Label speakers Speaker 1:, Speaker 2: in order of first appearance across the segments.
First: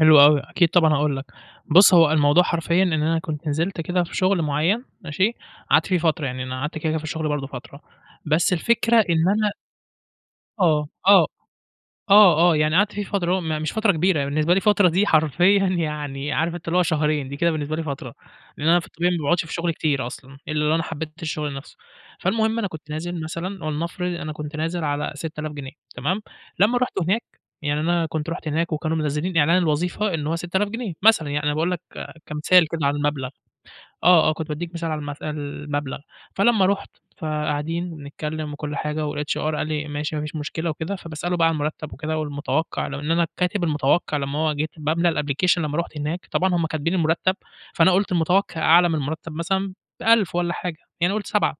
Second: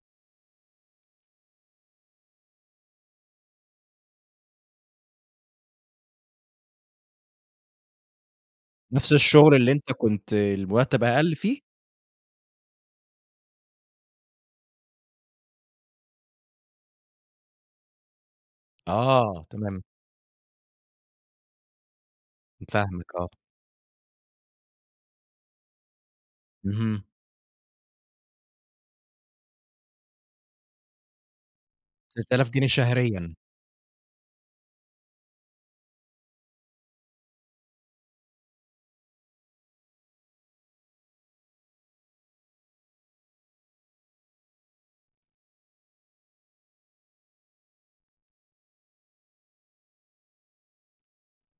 Speaker 1: حلو أوي، أكيد طبعًا هاقول لك. بُص، هو الموضوع حرفيًا إن أنا كنت نزلت كده في شغل معيّن ماشي، قعدت فيه فترة يعني أنا قعدت كده كده في الشغل برضه فترة. بس الفكرة
Speaker 2: نفس
Speaker 1: إن أنا
Speaker 2: الشغل اللي أنت كنت
Speaker 1: آه،
Speaker 2: المرتّب
Speaker 1: آه،
Speaker 2: أقل فيه؟
Speaker 1: آه، آه، يعني قعدت فيه فترة هو ما مش فترة كبيرة. هي بالنسبة لي فترة دي حرفيًا يعني عارف أنت اللي هو شهرين، دي كده بالنسبة لي فترة. لإن أنا في الطبيعي ما باقعدش
Speaker 2: آه،
Speaker 1: في شغل
Speaker 2: تمام.
Speaker 1: كتير أصلًا، إلّا لو أنا حبيت الشغل نفسه. فالمهم أنا كنت
Speaker 2: فاهمك
Speaker 1: نازل
Speaker 2: آه.
Speaker 1: مثلًا ولنفرض أنا كنت نازل على 6000 جنيه تمام؟ لمّا رُحت
Speaker 2: اهم.
Speaker 1: هناك، يعني أنا كنت رُحت هناك وكانوا منزلين إعلان الوظيفة إن هو 6000 جنيه، مثلًا يعني أنا باقول لك
Speaker 2: 6000 جنيه
Speaker 1: كمثال كده على المبلغ.
Speaker 2: شهريًا؟
Speaker 1: آه، آه كنت بادّيك مثال على المث المبلغ. فلمّا رُحت، فقاعدين وبنتكلم وكل حاجة والHR قال لي: "ماشي، ما فيش مشكلة وكده." فباسأله بقى على المرتّب وكده والمتوقع ولو إن أنا كاتب المتوقع لمّا هو جيت باملا الapplication لمّا رُحت هناك. طبعًا هُم كاتبين المرتّب، فأنا قُلت المتوقع أعلى من المرتب مثلًا ب1000 والّا حاجة يعني قُلت 7.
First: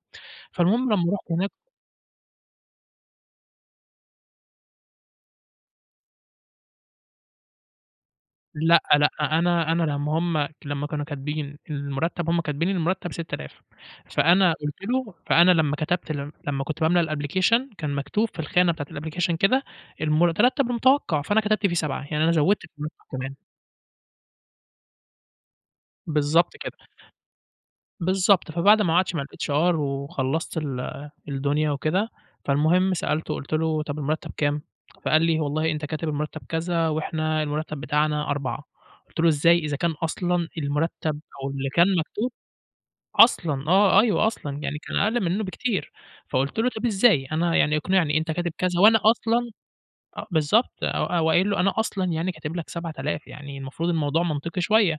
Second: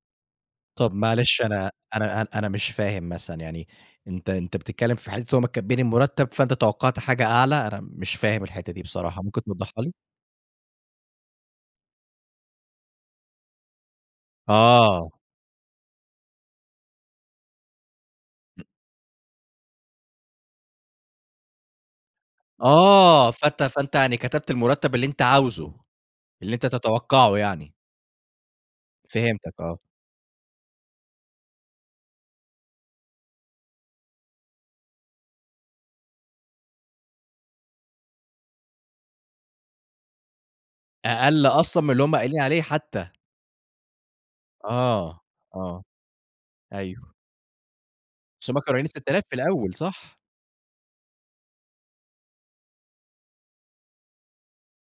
Speaker 1: فالمهم
Speaker 2: طب،
Speaker 1: لمّا رُحت
Speaker 2: معلش
Speaker 1: هناك
Speaker 2: أنا أنا، أنا أنا مش فاهم مثلًا يعني أنت أنت بتتكلم في حتة إن هُم كاتبين المرتّب، فأنت توقعت حاجة أعلى؟ أنا مش فاهم الحتة دي
Speaker 1: لأ، لأ
Speaker 2: بصراحة ممكن
Speaker 1: أنا أنا
Speaker 2: توضحها لي؟
Speaker 1: لمّا هُم لمّا كانوا كاتبين إن المرتّب هُم كاتبين إن المرتب 6000. فأنا قُلت
Speaker 2: آه.
Speaker 1: له فأنا لمّا كتبت ال لمّا كنت باملا الapplication كان مكتوب في
Speaker 2: [unintelligible]
Speaker 1: الخانة بتاعة الapplication كده، المرتب المتوقع، فأنا كتبت فيه 7 يعني أنا زوّدت فلوس
Speaker 2: آه،
Speaker 1: كمان.
Speaker 2: فأنت فأنت يعني كتبت المرتّب اللي أنت عاوزه، اللي
Speaker 1: بالضبط
Speaker 2: أنت
Speaker 1: كده.
Speaker 2: تتوقعه يعني.
Speaker 1: بالضبط، فبعد ما قعدت مع
Speaker 2: فهمتك
Speaker 1: الHR
Speaker 2: آه.
Speaker 1: وخلّصت ال الدنيا وكده، فالمهم سألته، قُلت له: "طب، المرتّب كام؟" فقال لي: "والله أنت كاتب المرتّب كذا، وإحنا المرتّب بتاعنا 4" قُلت له: "إزاي؟ إذا كان أصلًا المرتّب
Speaker 2: أقل
Speaker 1: أو اللي
Speaker 2: أصلًا
Speaker 1: كان
Speaker 2: من اللي هُم
Speaker 1: مكتوب
Speaker 2: قايلين عليه حتى.
Speaker 1: أصلًا آه، أيوه أصلًا، يعني كان
Speaker 2: آه،
Speaker 1: أقل منّه
Speaker 2: آه.
Speaker 1: بكتير." فقُلت له: "طب،
Speaker 2: أيوه.
Speaker 1: إزاي؟ أنا يعني اقنعني. أنت
Speaker 2: بس
Speaker 1: كاتب
Speaker 2: هُم كانوا
Speaker 1: كذا
Speaker 2: قايلين
Speaker 1: وأنا
Speaker 2: 6000 في
Speaker 1: أصلًا"
Speaker 2: الأول صح؟
Speaker 1: أ بالضبط، أو أو قايل له أنا أصلًا يعني كاتب لك 7000 يعني المفروض الموضوع منطقي شوية.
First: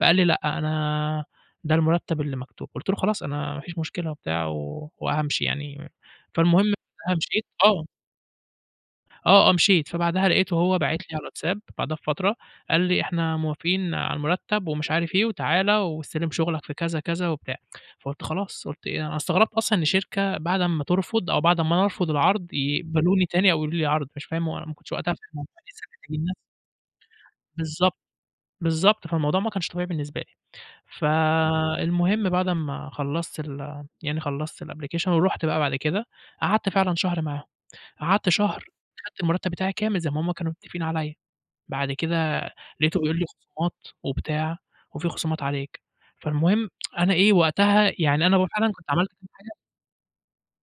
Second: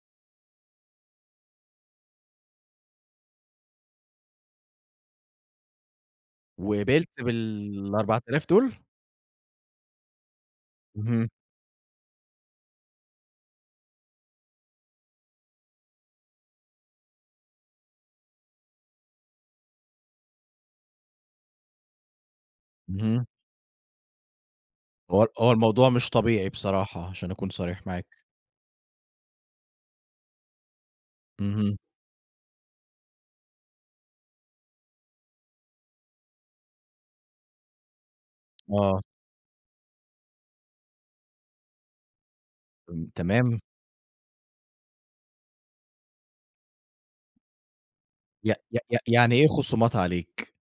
Speaker 1: فقال لي: "لأ، أنا ده المرتّب اللي مكتوب." قُلت له: "خلاص، أنا ما فيش مشكلة وبتاع و وهامشي يعني." فالمهم
Speaker 2: وقبلت
Speaker 1: فبقى مشيت آه.
Speaker 2: بال4000 دول؟
Speaker 1: آه، آه مشيت. فبعدها لقيته هو باعت لي على
Speaker 2: اهم.
Speaker 1: الواتساب، بعدها بفترة. قال لي: "إحنا موافقين على المرتّب ومش عارف إيه وتعالَ واستلم شغلك في كذا كذا وبتاع." فقُلت خلاص قُلت إيه أنا استغربت أصلًا إن شركة بعد أمّا ترفض أو بعد أمّا أنا ارفض العرض، يقبلوني
Speaker 2: اهم.
Speaker 1: تاني أو يقول لي عرض مش فاهم هو ما كنتش وقتها
Speaker 2: هو ال
Speaker 1: فاهم
Speaker 2: هو الموضوع مش
Speaker 1: [unintelligible]
Speaker 2: طبيعي بصراحة عشان اكون صريح
Speaker 1: بالضبط.
Speaker 2: معاك.
Speaker 1: بالضبط، فالموضوع ما كانش طبيعي بالنسبة لي.
Speaker 2: اهم.
Speaker 1: فالمهم بعد أمّا خلّصت ال يعني خلّصت الapplication ورُحت بقى بعد كده، قعدت فعلًا شهر معاهم. قعدت شهر
Speaker 2: آه.
Speaker 1: كنت خدت المرتّب بتاعي كامل زي ما هُم كانوا متفقين عليّا، بعد كده لقيته
Speaker 2: إمم،
Speaker 1: بيقول لي
Speaker 2: تمام.
Speaker 1: خصومات وبتاع، وفي خصومات عليك. فالمهم أنا إيه، وقتها يعني أنا هو
Speaker 2: ي ي
Speaker 1: فعلًا كنت
Speaker 2: ي
Speaker 1: عملت كام
Speaker 2: يعني إيه
Speaker 1: حاجة
Speaker 2: خصومات عليك؟